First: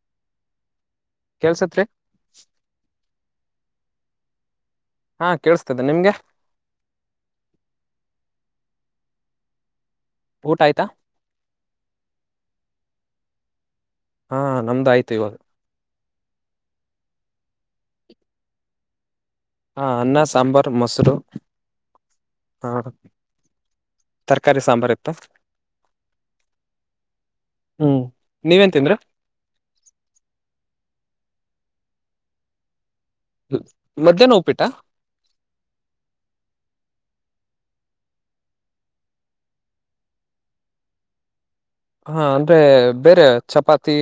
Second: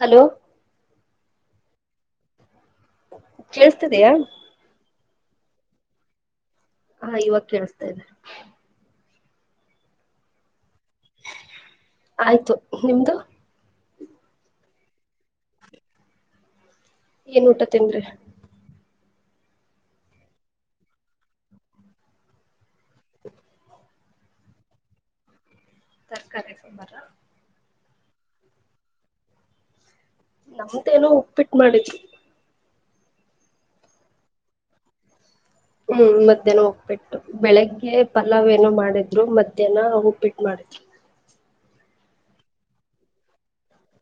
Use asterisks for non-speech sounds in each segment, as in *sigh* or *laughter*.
Hello ಕೆಲ್ಸತ್ರರಿ ಕೇೇಳಸ್ತದಿಯ ಹಾ ಕೇೇಳಸ್ತದೆ ನಿಮ್ಗೆ ಹಾ ಇವಾಗ ಕೇಳಸ್ತಾ ಇದೆ ಊಟ್ ಆಯ್ತಾ ಆಯ್ತು ನಿಮ್ದು ಹಾ ನಮ್ದ ಆಯ್ತು ಇವಾಗ ಏನ್ ಊಟ ತಿಂದ್ರಿ ಹಾ ಅನ್ನ ಸಾಂಬಾರ್ ಮೊಸರು ಹಾ ತರಕಾರಿ ಸಾಂಬಾರ್ ಇತ್ತು ತರಕಾರಿ ಸಾಂಬಾರ್ ಹ್ಮ್ ನೀವೇನ್ ತಿಂದ್ರಿ ಉಪ್ಪಿಟ್ಟು ಮಾಡಿದ್ರು ಮಧ್ಯಾಹ್ನ ಉಪ್ಪಿಟ್ಟ ಹ್ಮ್ ಮಧ್ಯಾಹ್ನ ಉಪ್ಪಿಟ್ಟು ಬೆಳಿಗ್ಗೆ ಪಲಾವ್ ಏನೋ ಮಾಡಿದ್ರು ಮಧ್ಯಾಹ್ನ ಉಪ್ಪಿಟ್ಟು ಮಾಡಿದ್ರು ಹಾ ಅಂದ್ರೆ ಬೇರೆ ಚಪಾತಿ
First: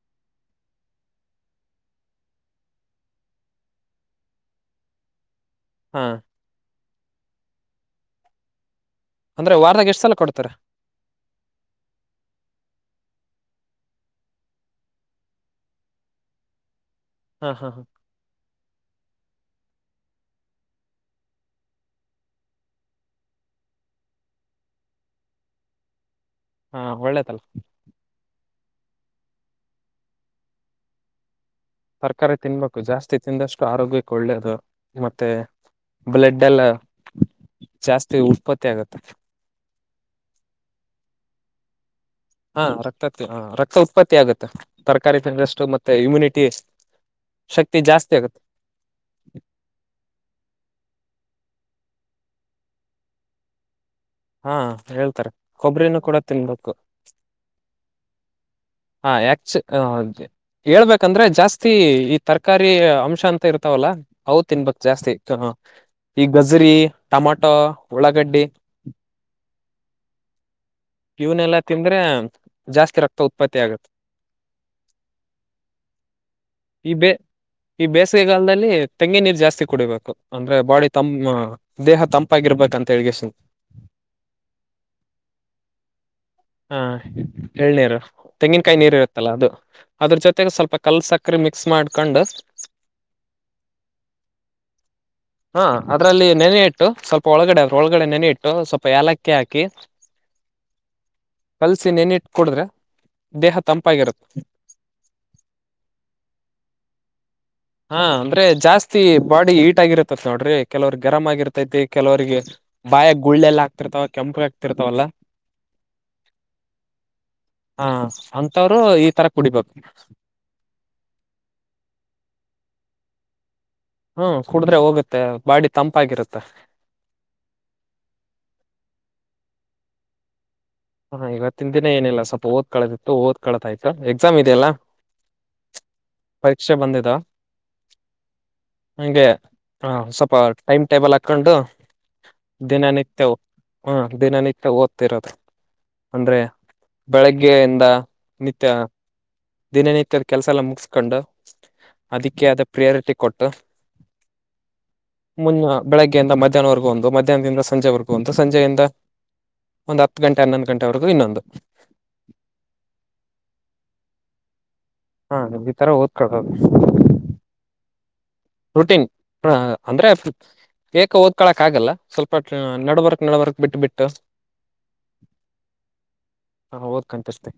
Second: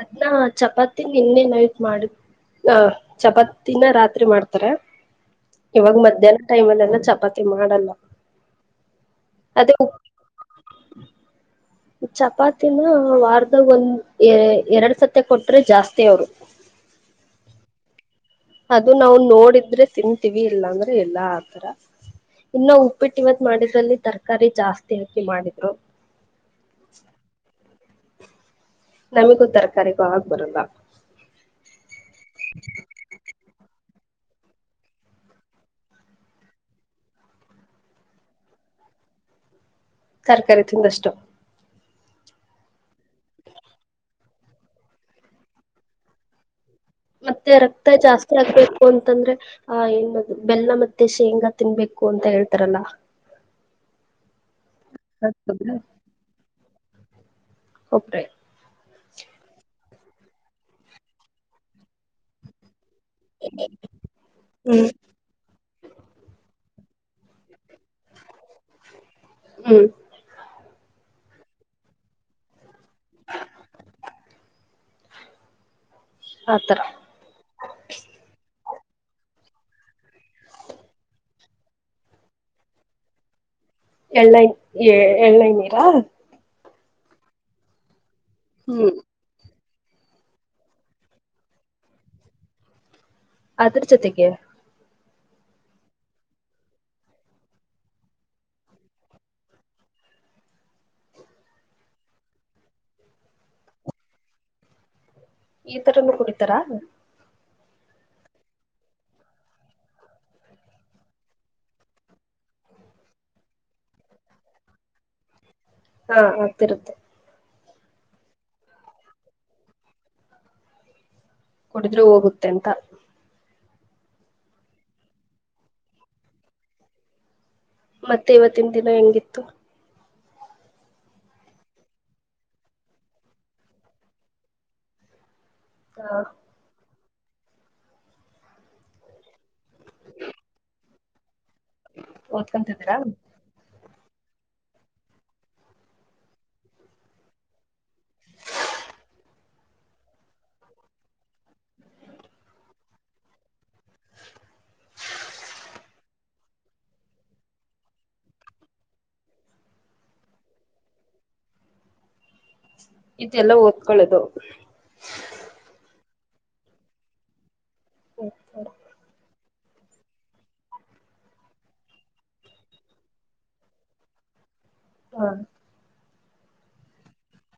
ಅನ್ನ ಚಪಾತಿ ನಿನ್ನೆ ನೈಟ್ ಮಾಡಿ ಹಾ ಚಪಾತಿನ ರಾತ್ರಿ ಮಾಡ್ತಾರೆ ಇವಾಗ ಹಾ ಮಧ್ಯಾಹ್ನ ಟೈಮ್ ಅಲ್ಲಿ ಎಲ್ಲಾ ಚಪಾತಿ ಮಾಡಲ್ಲ ಅಂದ್ರೆ ಅದೇ ವಾರದಗೆಷ್ಟಸಲ್ಲ ಕೊಡ್ತಾರೆ ಚಪಾತಿನ ವಾರದ ಒಂದ್ ಎರಡ್ ಸತಿ ಕೊಟ್ರೆ ಜಾಸ್ತಿ ಅವರು ಹಾ ಹಾ ಹಾ ಅದು ನಾವು ನೋಡಿದ್ರೆ ತಿನ್ಂತೀವಿ ಇಲ್ಲ ಅಂದ್ರೆ ಎಲ್ಲಾ ಆತರ ಇನ್ನು ಉಪ್ಪಿಟ್ಟು ಇವತ್ ಮಾಡಿದ್ರಲ್ಲಿ ತರ್ಕಾರಿ ಜಾಸ್ತಿ ಹಾಕಿ ಮಾಡಿದ್ರು ಹಾ ಒಳ್ಳೇದಲ್ಲ ನಮಿಗೂ ತರಕಾರಿಗೂ ಆಗ್ ಬರಲ್ಲ ತರಕಾರಿ ತಿನ್ಬೇಕು ಜಾಸ್ತಿ ತಿಂದಷ್ಟು ಆರೋಗ್ಯಕ್ಕೆ ಒಳ್ಳೇದು ಮತ್ತೆ ಬ್ಲಡ್ ಎಲ್ಲ ಜಾಸ್ತಿ ಉತ್ಪತ್ತಿ ಆಗುತ್ತೆ ತರಕಾರಿ ತಿಂದಷ್ಟು ಹಾ ರಕ್ತ ರಕ್ತ ಉತ್ಪತ್ತಿ ಆಗುತ್ತೆ ತರಕಾರಿ ತಿಂದಷ್ಟ್ಟು ಮತ್ತೆ ಇಮ್ಯುನಿಟಿ ಮತ್ತೆ ಶಕ್ತಿ ರಕ್ತ ಆಗುತ್ತೆ ಜಾಸ್ತಿ ಆಗ್ಬೇಕು ಅಂತಂದ್ರೆ ಆ ಏ ಬೆಲ್ಲ ಮತ್ತೆ ಶೇಂಗಾ ತಿನ್ಬೇಕು ಅಂತ ಹೇಳ್ತಾರಲ್ಲ ಹಾ ಹೇಳ್ತಾರೆ ಕೊಬ್ಬರಿನೂ ಕೂಡ ತಿನ್ಬೇಕು *unintelligible* *inaudible* ಹೇ ಯಾಕ್ ಹೇಳ್ಬೇಕಂದ್ರೆ ಜಾಸ್ತಿ ಈ ತರಕಾರಿ ಅಂಶ ಅಂತ ಇರ್ತಾವಲ್ಲ ಹೌ ತಿನ್ಬಕ್ ಹ್ಮ್ ಜಾಸ್ತಿ ಈ ಗಜರಿ ಟೊಮೊಟೊ ಉಳ್ಳಾಗಡ್ಡಿ ಹ್ಮ್ ಇವನೆಲ್ಲಾ ತಿಂದ್ರೆ ಜಾಸ್ತಿ ರಕ್ತ ಉತ್ ಉತ್ಪತಿ ಆಗುತ್ತೆ ಆತರ ಈ ಬೇ ಈ ಬೇಸಿಗೆ ಕಾಲದಲ್ಲಿ ತೆಂಗಿನ ನೀರ್ ಜಾಸ್ತಿ ಕುಡಿಬೇಕು ಅಂದ್ರೆ ಬಾಡಿ ತಂಪ್ ದೇಹ ತಂಪಾಗಿರ್ಬೇಕಂತ ಹೇಗ ಸನ್ ಎಳ್ಳೈ ಏಳನೀರು ಹಾ ಹೇಳಳ್ನಾರ ತೆಂಗಿನಕಾಯಿ ಹ್ಮ್ ನೀರು ಇರುತ್ತಲ್ಲ ಅದು ಅದ್ರ ಜೊತೆಗೆ ಸ್ವಲ್ಪ ಕಲ್ಲ ಸಕ್ಕರೆೆ ಮಿಕ್ಸ್ ಮಾಡ್ಕೊಂಡು ಅದ್ರ ಜೊತೆಗೆ ಹಾ ಅದ್ರಲ್ಲಿ ನೆನೆ ಇಟ್ಟು ಸ್ವಲ್ಪ ಒಳಗಡೆ ಒಳಗಡೆ ನೆನೆ ಇಟ್ಟು ಸ್ವಲ್ಪ ಏಲಕ್ಕಿ ಹಾಕಿ ಕಲ್ಸಿ ನೆನಿಟ್ಟ ಕುೂಡ್ರೆ ದೇಹ ತಂಪಾಗಿರುತ್ತೆ ಈ ತರ ಕುಡಿತಾರಾ ಹಾ ಅಂದ್ರೆ ಜಾಸ್ತಿ ಬಾಡಿ ಈಟ್ ಆಗಿರ್ತತಿ ನೋಡ್ರಿ ಕೆಲವ್ರ ಗರಮ ಆಗಿರ್ತೈತಿ ಕೆಲವರಿಗೆ ಬಾಯ ಗುಳ್ಳೆಲ್ಲ ಆಗ್ತಿರ್ತವ ಕೆಂಪು ಆಗ್ತಿರ್ತವಲ್ಲ ಹಾ ಆಗ್ತಿರುತ್ತೆ ಹಾ ಅಂತಂತವ್ರು ಈ ತರ ಕುಡಿಬೇಕು ಕೂಡುದ್ರೆ ಹೋಗುತ್ತೆ ಅಂತ ಹ್ಮ್ ಕುಡಿದ್ರೆ ಹೋಗುತ್ತೆ ಬಾಡಿ ತಂಪಾಗಿರುತ್ತೆ ಮತ್ತೆ ಇವತ್ತಿನ ದಿನ ಹೆಂಗಿತ್ತು ಹಾ ಇವತ್ತಿನ ದಿನ ಏನಿಲ್ಲ ಸ್ವಲ್ಪ ಓದ್ ಕಳತಿ ಇತ್ತು ಓದ್ ಕಳತ್ ಆಯ್ತು ಎಕ್ಸಾಮ್ ಇದದೆೆಯಲ್ಲಾ ಹ ಪರೀಕ್ಷೆ ಬಂದಿದಾ ಹಂಗೆ ಹ ಸ್ವಲ್ಪ ಟೈಮ್ ಟೇಬಲ್ ಹಾ ಕತ್ಕೊಂಡು ದಿನ ಓದ್ಕೊಂತಿದ್ದೀರಾ ನಿತವು ಹಾ ದಿನನಕ್ತ್ಯ ಓದ್ತಿರೋದು ಅಂದ್ರೆ ಬೆಳಗ್ಗೆಯಿಂದ ನಿತ್ಯ ದಿನನಿತ್ಯದ ಕೆಲಸ ಎಲ್ಲ ಮುಗಸ್ಕೊಂಡು ಅದಕ್ಕೆ ಆದ ಪ್ರಿಯಾರಿಟಿ ಕೊಟ್ಟು ಮುನ್ನ ಬೆಳಗ್ಗೆಯಿಂದ ಮಧ್ಯಾಹ್ನವರೆಗೂ ಒಂದು ಮಧ್ಯಾಹ್ನದಿಂದ ಸಂಜೆವರೆಗೂ ಒಂದು ಸಂಜೆಯಿಂದ ಒಂದು ಹತ್ತು ಗಂಟೆ ಹನ್ನೊಂದು ಗಂಟೆವರೆಗೂ ಇನ್ನೊಂದು ಇದೆ ಎಲ್ಲ ಓದ್ಕೊಳ್ಳದು ಕಕ *inaudible* ಹ ಅಂದ್ರೆ ಬೇಕ ಓದ್ಕೊಳಕ್ ಆಗಲ್ಲ ಸ್ವಲ್ಪ ನಡ್ಬರ್ಕ್ ನಡ್ಬರ್ಕ್ ಬಿಟ್ಟು ಬಿಟ್ಟು ಹಾ ಹಾ ಹ ಓದ್ ಕನಪಿಸತೆ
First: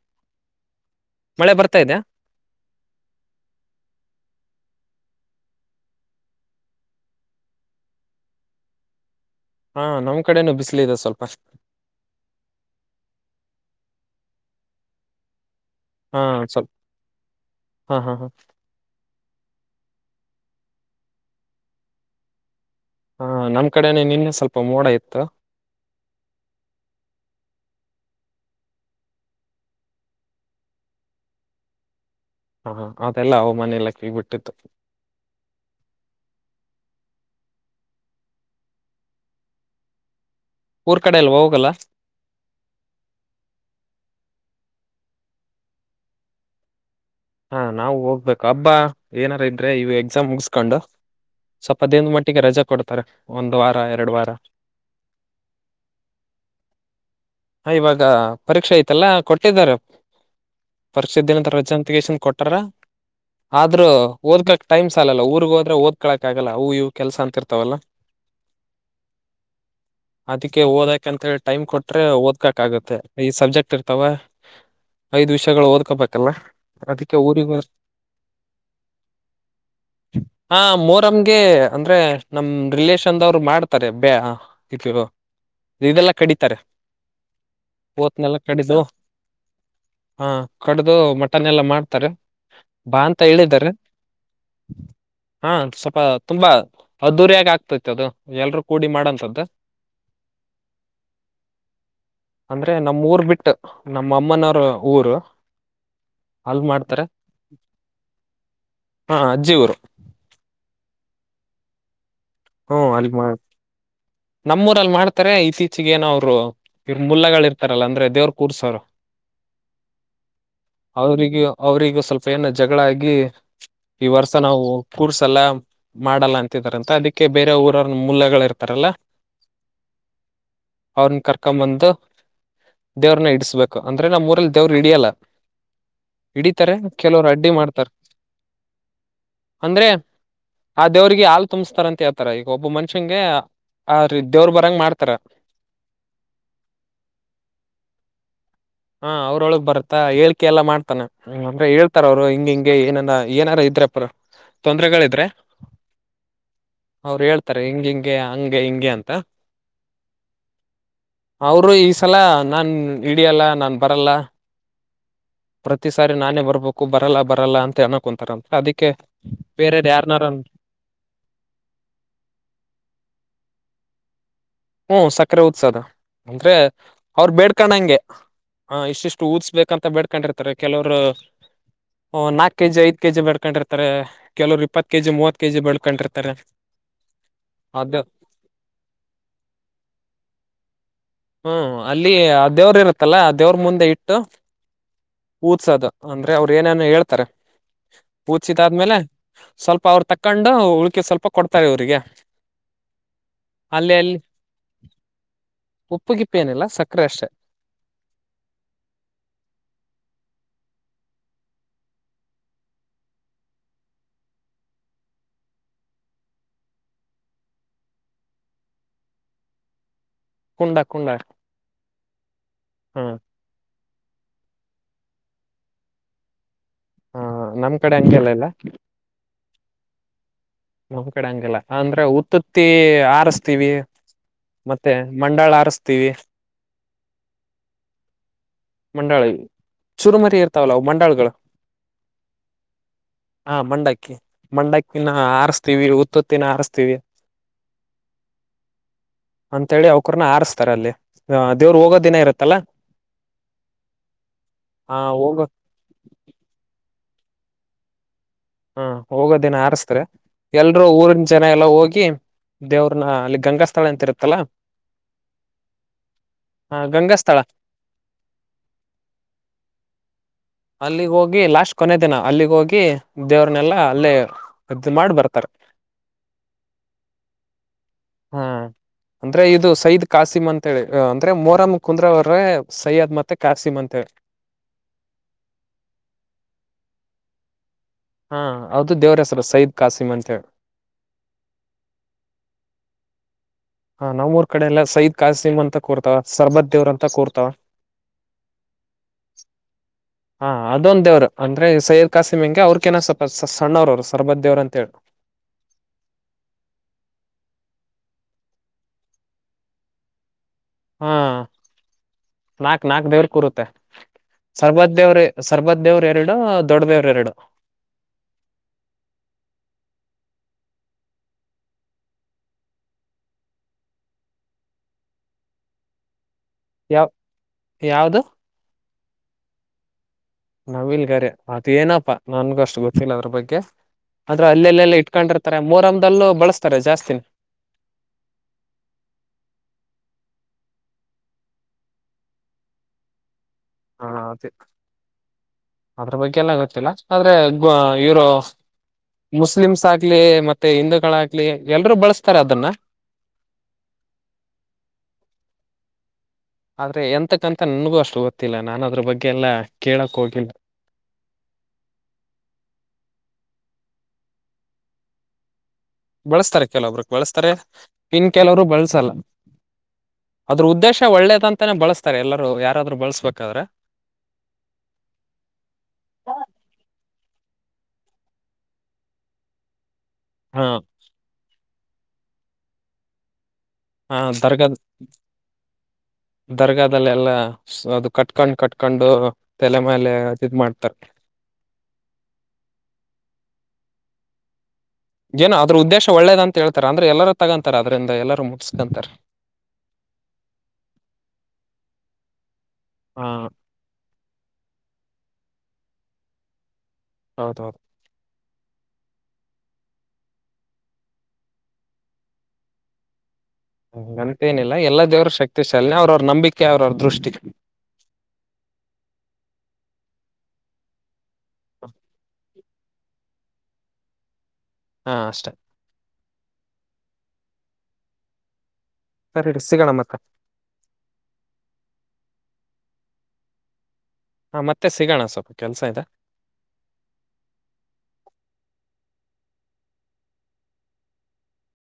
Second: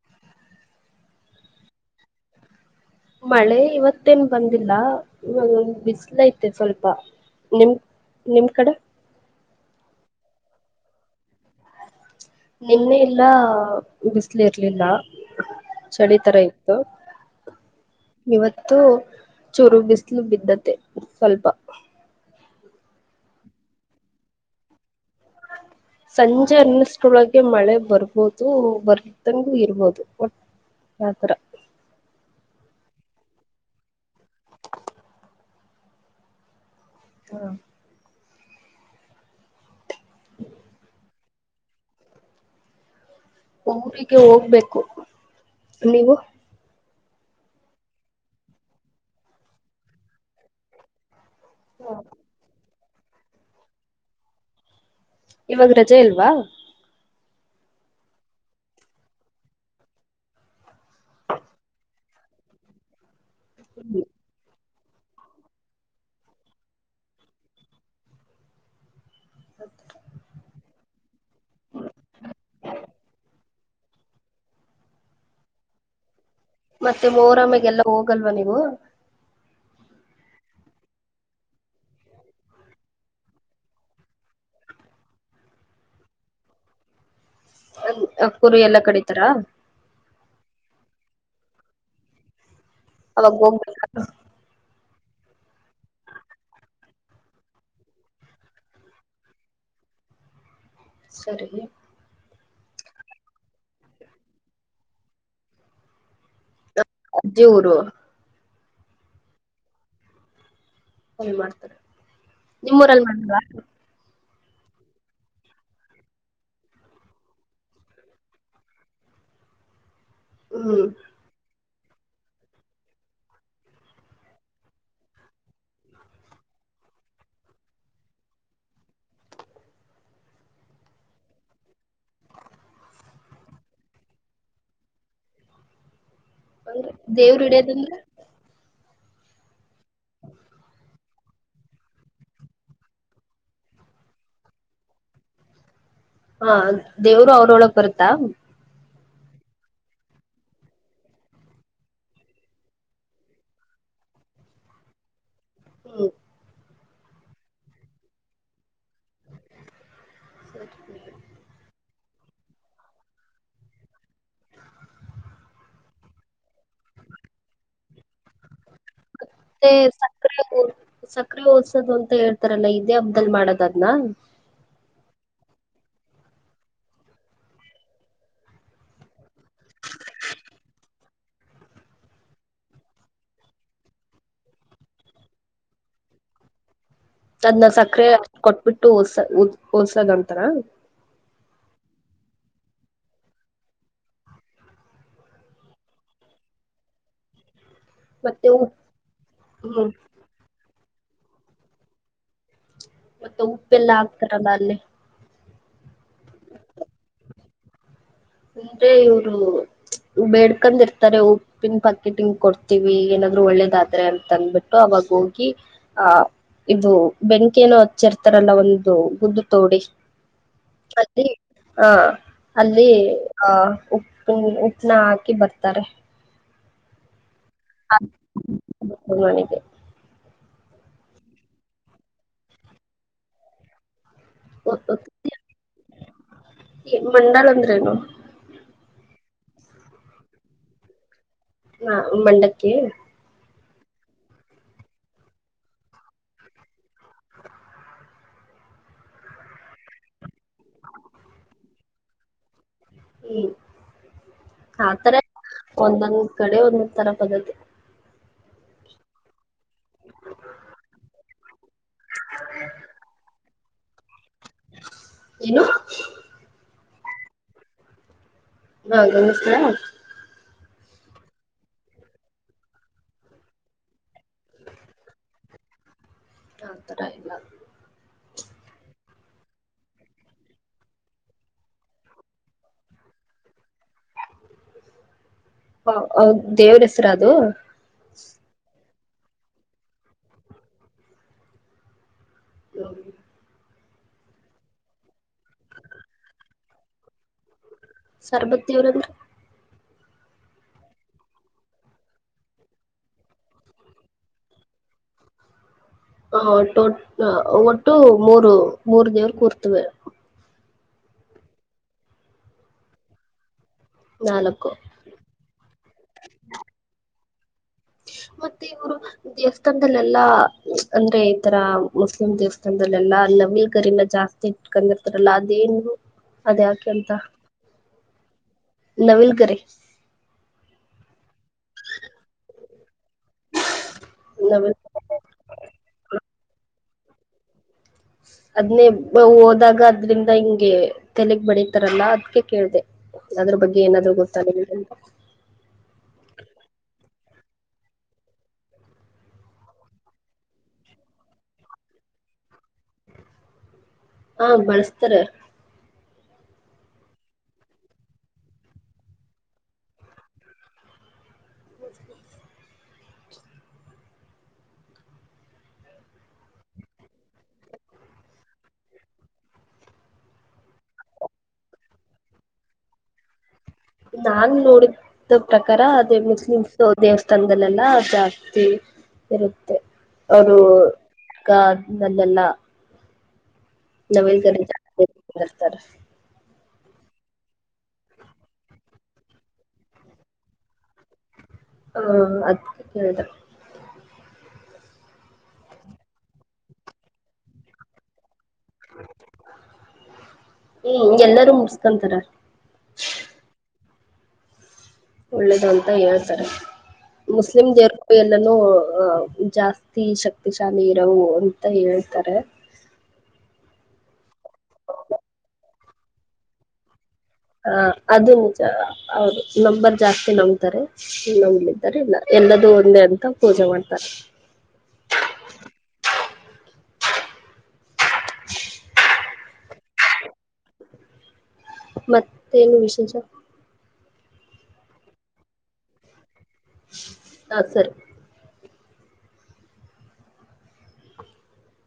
ಮಳೆ ಬರ್ತಾ ಇದ್ಯಾ ಮಳೆ ಇವತ್ತೇನ್ ಬಂದಿಲ್ಲ ಬಿಸಲ ಐತೆ ಸ್ವಲ್ಪ ನಿಮ ನಿಮ್ ಕಡೆ ಹಾ ನಮ್ ಕಡೆನುೂ ಬಿಸಿಲ ಇದೆ ಸ್ವಲ್ಪ ನಿಮ್ನೆ ಇಲ್ಲ ಬಿಸಿಲಿ ಇರ್ಲಿಲ್ಲ ಚಳಿ ಹಾ ತರ ಸ್ವಲ್ಪ ಇತ್ತು ಹಾ ಹಾ ಹಾ ಇವತ್ತು ಚೂರು ಬಿಸಿಲು ಬಿದ್ದದ ಮತ್ತ ಸ್ವಲ್ಪ ಹಾ ನಮ್ ಕಡೆನೆ ನಿನ್ನೆ ಸ್ವಲ್ಪ ಮೋಡ ಇತು ಸಂಜೆ ಅನ್ನಷ್ಟೊಳಗೆ ಮಳೆ ಬರ್ಬದು ಇರ್ಬೋದು ಬರ್ದಂಗೂ ಇರ್ಬೋದು ಒಟ್ಟ ಯತರ ಹಾ ಹ ಅದೆಲ್ಲ ಅವ ಮನೆಯಲ್ಲ ಕೀಬಿಟ್ಟಿತ್ತು ಹ್ಮ *inaudible* ಊರ್ ಕಡೆಯಲ್ಲಿ ಹೋಗಲ್ಲ ಊರಿಗೆ ಹೋಗ್ಬೇಕು ನೀವು ಹಾ ನಾವು ಹೋಗ್ಬೇಕು ಹಬ್ಬಾ ಏನಾರ ಇದ್ರೆ ಇವ ಎಕ್ಸಾಮ್ ಮುಗಸ್ಕೊಂಡು ಸ್ವಲ್ಪ ದೇನ್ ಮಟ್ಟಿಗೆ ರಜಾ ಕೊಡ್ತ ತರ ಒಂದು ವಾರ ಎರಡು ವಾರ ಇವಾಗ ರಜೆ ಇಲ್ವಾ ಹ ಇವಾಗ ಪರೀಕ್ಷೆ ಐತಲ್ಲ ಕೊಟ್ಟಿದ್ದಾರೆ ಪರೀಕ್ಷೆ ಇದ್ದನಂತ ರಜಾಂತಗ ಕೊಟ್ಟರ ಆದ್ರೂ ಓದಕಕ್ ಟೈಮ್ ಸಾಲಲ್ಲ ಊರ್ಗ ಹೋದ್ರೆ ಓದ್ಕಳಕ್ ಆಗಲ್ಲ ಅವು ಇವು ಕೆಲ್ಸ ಅಂತಿರ್ತಾವಲ್ಲ ಅದಕ್ಕೆ ಹೋದ ಯಾಕಂತ ಟೈಮ್ ಕೊಟ್ರೆ ಓದ್ಬೇಕ ಆಗತ್ತೆ ಐದ್ ಸಬ್ಜೆಕ್ಟ್ ಇರ್ತವ ಐದ್ ವಿಷಯಗಳು ಓದ್ಕೋಬೇಕ ಅಲ್ಲಾ ಅದ ಮೊರಮ್ಮಿಗೆಲ್ಲ ಹೋಗಲ್ವಾ ನೀವು ಹಾ ಮೋರಮ್ಗೆ ಅಂದ್ರೆ ನಮ ರಿಲಷನ್ದವ್ರು ಮಾಡ್ತಾರೆ ಬ್ಯಾ ಇದು ಇದೆಲ್ಲಾ ಕಡಿತಾರೆ ಓತ್ನೆಲ್ಲ ಕುರಿ ಕಡಿದು ಎಲ್ಲಾ ಕಡಿತಾರ ಹಾ ಕಡಿದು ಮ ತನ್ನೆಲ್ಲ ಮಾಡ ತ ಬಾ ಅಂತ ಅವಾಗ ಹೇಳಿದಾರ ಹೋಗ್ಬೇಕ ಹಾ ಸ್ವಲ್ಪ ತುಂಬಾ ಅದ್ಧೂರಿಯಾಗಿ ಆಗ್ತತಿ ಅದು ಎಲ್ರೂ ಕೂಡಿ ಮಾಡುವಂತದ್ದು ಸರಿ ಅಂದ್ರೆ ನಮ್ಮ ಊರ್ ಬಿಟ್ಟ ನಮ್ಮ ಅಮ್ಮನವ್ರ ಊರ್ ಅಲ್ ಮಾಡ್ ಅಜ್ಜಿ ಊರು ಹಾ ಅಜ್ಜಿ ಊರು ಸರಿ ಮಾಡ್ತಾರೆ ಹ್ಮ್ ನಿಮ್ಮೂರಲ್ಲಿ ಅಲ್ಲಿ ಮಾಡ ಮಾಡಲ್ವಾ ನಮ್ಮೂರಲ್ಲಿ ಮಾಡ್ತಾರೆ ಇತ್ತೀಚಿಗೆ ಏನೋ ಅವರು ಇ ಮುಲ್ಲಗಳ ಇರ್ತಾರಲ್ಲ ಅಂದ್ರೆ ದೇವ್ರ ಕೂರ್ಸೋರು ಹ್ಮ್ ಅವ್ರಗ ಅವ್ರಗ ಸ್ವಲ್ಪ ಏನ ಜಗಳಾಗಿ ಈ ವರ್ಷ ನಾವು ಕೂರ್ಸಲ್ಲ ಮಾಡಲ್ಲ ಅಂತಿದಿದ್ದಾರೆ ಅಂತ ಅದಕ್ಕೆ ಅದಕೆ ಬೇರೆ ಊರರ ಮೂಲಗಳ ಇರ್ತಾರಲ್ಲಾ ಅವ್ರನ್ನ ಕರ್ಕೊಂಬಂದು ದೇವ್ರನ್ನ ಇಡಸ್ಬೇಕು ಅಂದ್ರೆ ನಮ್ಮ್ ಊರಲ್ಲಿ ದೇವ್ರು ಹಿಡಿಯಲ್ಲ ಹಿಡಿತಾರೆ ಅಂದ್ರೆ ಕೆಲವರು ದೇವ್ರ ಅಡ್ಡಿ ಮಾಡ್ತಾರ ಹಿಡಿಯೋದಂದ್ರೆ ಅಂದ್ರೆ ಆ ದೇವ್ರರಿಗೆ ಹಾಲು ತುಂಬಸ್ತಾರಂತೆ ಹತಾರ ಈಗ ಒಬ್ಬ ಮನುಷ್ಯಂಗೆ ಆ್ರ ದೇವ್ರ ಬರಂಗ ಮಾಡ್ತಾರ ಹ ದೇವರು ಅವ್ರೊಳಗ್ ಬರುತ್ತಾ ಹಾ ಅವ್ರೊಳಗ್ ಬರ್ತಾ ಹೇಳ್ಕೆ ಎಲ್ಲಾ ಮಾಡ್ತಾನ ಅಂದ್ರೆ ಹೇಳ್ತಾರ ಅವ್ರು ಹಿಂಗ ಹಿಂಗೆ ಏನ ಏನಾರ ಇದ್ರಪ್ಪರ ತೊಂದ್ರೆಗಳಿದ್ರೆ ಹ್ಮ್ ಅವರು ಹೇಳ್ತಾರೆ ಹಿಂಗ ಹಿಂಗೆ ಹಂಗೆ ಹಿಂಗೆ ಅಂತ ಸಚ್ ಅವರು ಈ ಸಲ ನಾನ್ ಇಡಿಯಲ್ಲ ನಾನ ಬರಲ್ಲ ಪ್ರತಿ ಸಾರಿ ನಾನೇ ಬರ್ಬೇಕು ಬರಲ್ಲ ಬರಲ್ಲ ಅಂತ ಅಣಕ್ ಕುಂತಾರಂತ ಅದಕ್ಕೆ ಮತ್ತೆ ಬೇರೆಯವ್ರ್ ಯಾರ್ನಾರ ಸಕ್ರ ಸಕ್ರೆ ಓದಸೋದು ಅಂತ ಹೇಳ್ತಾರಲ್ಲ ಇದೇ ಹಬ್ಬ್ದದಲ್ಲಿ ಮಾಡೋದದ್ನ ಹ್ಮ ಸಕ್ಕರೆ ಉದ್ಸ ಅದ ಅಂದ್ರೆ ಅವರು ಬೇಡ್ಕೊಂಡಂಗೆ ಇಷ್ಟಿಷ್ಟು ಊದಸ್ಬೇಕಂತ ಬೇಡ್ಕೊಂಡಿರ್ತಾರೆ ಕೆಲವರು ನಾಕ್ ಕೆಜಿ ಐದ ಕೆಜಿ ಬೇಡ್ಕೊಂಡಿರ್ತಾರೆ ಕೆಲವರು ಇಪ್ಪತ್ತು ಕೆ ಜಿ ಮೂವತ್ ಕೆ ಜಿ ಬೆಳ್ಕೊಂಡಿರ್ತಾರೆ ತನ್ನ ಅದ ಸಕ್ಕರೆ ಕೊಟ್ಬಿಟ್ಟು ಹೋದ್ಸಲ ಅಂತನಾ ಹ್ಮ್ ಅಲ್ಲಿ ಆ ದೇವ್ರ ಇರತ್ತಲ್ಲ ಆ ದೇವ್ರ ಮುಂದೆ ಇಟ್ಟು ಊದ್ಸೋದು ಅಂದ್ರೆ ಅವ್ರ ಏನೇನು ಹೇಳ್ತಾರೆ ಮತ್ತೆ ಉ ಪೂಜಸಿದ ಆದ್ಮೇಲೆ ಸ್ವಲ್ಪ ಹ್ಮ್ ಅವ್ರ ತಕ್ಕೊಂಡು ಉಳ ಸ್ವಲ್ಪ ಕೊಡ್ತಾರೆ ಇವ್ರರಿಗೆ ಮತ್ತೆ ಉಪ್ಪೆಲ್ಲ ಆಗ್ತಾರ ಬ ಅಲ್ಲಿ ಉಪ್ಪುಗಿಪ್ಪೇನಿಲ್ಲ ಸಕ್ಕರೆ ಅಷ್ಟೆ ಅಂದ್ರೆ ಇವ್ರು ಬೇಡ್ಕಂದ್ ಇರ್ತಾರೆ ಉಪ್ಪಿನ ಪಾಕಿಟಿಂಗ ಕೊಡ್ತೀವಿ ಏನಾದ್ರು ಒಳ್ಳೇದಾದ್ರೆ ಅಂತ ಅಂದ್ಬಿಟ್ಟು ಅವಾಗ ಹೋಗಿ ಆಹ ಇದು ಬೆಂಕಿ ಏನೋ ಹಚ್ಚಿರ್ತಾರಲ್ಲ ಒಂದು ಗುದ್ದು ತೋಡಿ ಕುಂಡ ಕುಂಡ ಅಲ್ಲಿ ಹ ಅಲ್ಲಿ ಹ್ಮ್ ಹ ಉಪ್ಪ ಉಪ್ಪನ ಹಾಕಿ ಬರ್ತಾರೆ ಹಾ ಹಾ ನಮ್ ಕಡೆ ಹಂಗೆಲ್ಲ ಇಲ್ಲ ನನಗೆ ನಮ್ ಕಡೆ ಹಂಗಿಲ್ಲ ಅಂದ್ರೆ ಉತ್ತುತ್ತಿ ಆರಸ್ತೀವಿ ಮತ್ತೆ ಮಂಡಾಳ ಆರಸ್ತೀವಿ ಮಂಡಲ್ ಅಂದ್ರೇನು ಮಂಡಾಳ ಚುರುಮರಿ ಇರ್ತಾವಲ್ಲ ಅವು ಮಂಡಾಳಗಳು ಹಾ ಮಂಡಕ್ಕೆ ಹಾ ಮಂಡಕ್ಕಿ ಮಂಡಕ್ಕಿನ ಆರಸ್ತೀವಿ ಉುತ್ತುತ್ತಿನ ಆರಸ್ತೀವಿ ಅಂತೇಳಿ ಅವಕ್ರನ ಆಾರಸ್ತ ಅಲ್ಲಿ ದೇವ್ರು ಹೋಗೋ ದಿನ ಇರುತ್ತಲ್ಲ ಹ್ಮ ಆತರ ಹೋಗೋ ಒಂದೊಂದ್ ಕಡೆ ಒಂದ ತರ ಪದತಿ ಹ ಹೋಗೋದಿನ ಆರಸ್ತ ಎಲ್ರೂ ಊರಿನ ಜನ ಎಲ್ಲಾ ಹೋಗಿ ಹಿ ದೇವ್ರನ ಅಲ್ಲಿ ಗಂಗಸ್ ಸ್ಥಳ ಅಂತಿತ್ತಲ್ಲ ಏನು ಹ ಗಂಗಾಸ್ಥಳ ವಾಕಮ್ ಸಲ ಅಲ್ಲಿಗ್ ಹೋಗಿ ಲಾಸ್ಟ್ ಕೊನೆ ದಿನ ಅಲ್ಲಿಗ್ ಹೋಗಿ ದೇವ್ರನೆಲ್ಲಾ ಅಲ್ಲೇ ಅದು ಮಾಡಿ ಬರ್ತಾರೆ ಹತ್ತರ ಇಲ್ಲ ಹಾ ಅಂದ್ರೆ ಇದು ಸಯದ್ ಕಾಸಿಮ್ ಅಂತ ಹೇಳಿ ಅಂದ್ರೆ ಮೋರಂ ಕುಂದ್ರ ಅವ್ರ ಸೈಯ್ಯದ್ ಮತ್ತೆ ಕಾಸಿಮ್ ಅಂತಿ ಹ ಹೌದ ದೇವರ ಹೆಸರ ಅದು ಹಾ ಹೌದು ದೇವರ ಹೆಸರು ಸಯದ್ ಕಾಸಿಮ್ ಅಂತ ಹೇಳಿ ಹೌ ಹಾ ನಮ್ಮೂರ ಕಡೆ ಎಲ್ಲ ಸಯದ್ ಕಸೀಮ್ ಅಂತ ಕೂರ್ತಾವ ಸರ್ಬತ್ ದೇವ್ರ ಅಂತ ಕೂರ್ತಾವ ಸರ್ಬತ್ತಿಯವ್ರಂದ್ರ ಹಾ ಅದೊಂದ ದೇವರು ಅಂದ್ರೆ ಸಯದ್ ಕಾಸಿಮ್ ಹೆಂಗೆ ಅವ್ರಕೇನ ಸ್ವಲ್ಪ ಸಣ್ಣವ್ರ ಅವರು ಸರ್ಬತ್ ದೇವ್ರ ಅಂತ ಹೇಳ ಹ ಒಟ್ಟು ಮೂರು ಮೂರ್ ದೇವ್ರ ಕೂರ್ತವೆ.. ಹಾ ನಾಕ್ ನಾಕ್ ದೇವಲ್ ಕೂರುತ್ತೆ. ನಾಲ್ಕು ಸರ್ಬಜ್ಞೇವ್ರ ಸರ್ಬಜ್ಞೇವರು ಎರಡು ದೊಡ್ಡ ದೇವ್ರ ಎರಡು. ಮತ್ತೆ ಇವರು ದೇವಸ್ಥಾನದಲ್ಲೆಲ್ಲಾ ಅಂದ್ರೆ ಈ ತರ ಮುಸ್ಲಿಂ ದೇವಸ್ಥಾನದಲ್ಲೆಲ್ಲಾ ನವಿಲ್ ಗರಿನ ಜಾಸ್ತಿ ಇಟ್ಕೊಂಡಿರ್ತಾರಲ್ಲ ಅದೇನು. ಅದ ಯಾಕೆಂತ. ಯಾವ್ ಯಾವ್ದು ನವಿೀಲ್ಕರಿ. ಆಮಿಲ್ಗಾರೆ ಅದ ಏನಪ್ಪಾ ನನ್ಗು ಅಷ್ಟು ಗೊತ್ತ. ದ್ರ ಬಗ್ಗೆ ಆದ್ರೆ ನವಿಲ್ ಅಲ್ಲೆಲ್ಲೆಲ್ಲಿ ಇಟ್ಕೊಂಡಿರ್ತಾರೆ ಮರಮಲ್ಲೂ ಬಳ. ತಾರೆ ಜಾಸ್ತಿನ. ಅದ್ನ್ನೇ ಹೋದಾಗ ಅದ್ರಿಂದ ಹಿಂಗೆ ತೆಲೆಗ್ ಬಡಿತಾರಲ್ಲ ಅದ್ಕ ಕೇಳ್ದ. ಅದ್ರ ಬಗ್ಗೆ ಹ ಏನಾದ್ರು ಅದೇ ಗೊತ್ತಾಗಿಿಲ್ಲ. ಗ ಆದ್ರೆ ಇವರು ಮುಸ್ಲಿಮ್ಸ್ ಆಗ್ಲಿ ಮತ್ತೆ ಹಿಂದೂಗಳಾಗ್ಲಿ ಎಲ್ರುೂ ಬಳಸ್ತಾರೆ ಅದನ್ನ. ಹಾ ಬಳಸ್ತಾರ. ಆದ್ರೆ ಎಂತಕ್ಕಂತ ನನ್ಗೂ ಅಷ್ಟು ಗೊತ್ತಿಲ್ಲ ನಾನು ಅದ್ರ ಬಗ್ಗೆ ಎಲ್ಲಾ ಕೇಳಕ್ ಹೋಗಿಲ್ಲ. ಬಳಸ್ತಾರೆ ಕೆಲೊಬ್ರ ಬಳಸ್ತಾರೆ ಇನ್ ಕೆಲವರು ಬಳಸಲ್ಲ ಅದ್ರ ಉದ್ದೇಶ ಒಳ್ಳೇದಂತಾನೇ ಬಳಸ್ತಾರೆ ಎಲ್ಲರುೂ ಯಾರಾದ್ರು ಬಳಸ್ಬೇಕಾದ್ರೆ. ನಾನ್ ನೋಡಿದ ಪ್ರಕಾರ ಅದೇ ಮುಸ್ಲಿಮ್ಸ್ ದೇವಸ್ಥಾನ. ತಂದಲೆೆಲ್ಲ ಜಾಸ್ತಿ ಇರುತ್ತೆ. ಅವರು. ಹಾ ನಲ್ಲಲ್ಲ. ಹ ನವ ಕತ. ದರ್ಗಾ ದರ್ಗಾದಲ್ಲೆಲ್ಲ ಅದು ಕಟ್ಕೊಂಡ್ ಕಟ್ಕೊಂಡು ತಲೆ ಮೇಲೆ ಇ ಮಾಡ್ತಾರೆ. ಹ ಅದ ಕೇಳಿದೆ. ಏನೋ ಅದ್ರದ್ದೇಶ ಒಳ್ಳೇದ ಅಂತೇತ ಅಂದ್ರೆ ಎಲ್ಲರೂ ತಗೊಂತಾರೆ ಅದ್ರಿಂದ ಎಲ್ಲರೂ ಮು. ಹ್ಮ ಎಲ್ಲಾರೂ ಮುಡ್ಸ್ಕೊಂತಾರ. ಹಾ ಒಳ್ಳೇದು ಅಂತ ಹೇಳ್ತಾರೆ. ಮುಸ್ಲಿಂ ಹೌದೌದು ಜರ್ಕೊ ಎಲ್ಲ. ಎಲ್ಲೂ ಅಹ ಜಾಸ್ತಿ ಶಕ್ತಿಶಾಲಿ ಇರವು ಅಂತ ಹೇಳ್ತಾರೆ. ಹ. ಏನಿಲ್ಲ ಎಲ್ಲ ದೇವರು ಶಕ್ತಿ. ಅವ್ರ ಅವ್ರ ನಂಬಿಕೆ ಅವ್ರ ಅವ್ರ ದೃಷ್ಟಿ. ಆ ಅದು ನಿಜ ಅವರು ನಂಬರ್ ಜಾಸ್ತಿ ನಂಬ್ತಾರೆ. ನಮಿದ್ದಾರೆ ಇಲ್ಲ ಎಲ್ಲದು. ಅಂದೆ ಅಂತ ಪೂಜೆ ಮಾಡ್ತಾರೆ. ಹಾ ಅಷ್ಟೇ. ಸರಿಡ ಸಿಗಣಮ್ಮಕ್ಕ. ಮತ್ತೇನು ವಿಶೇಷ. ಹಾ ಮತ್ತೆ ಸಿಗೋಣ ಸ್ವಲ್ಪ ಕೆಲ್ಸ ಇ. ನಾ ಸರಿ.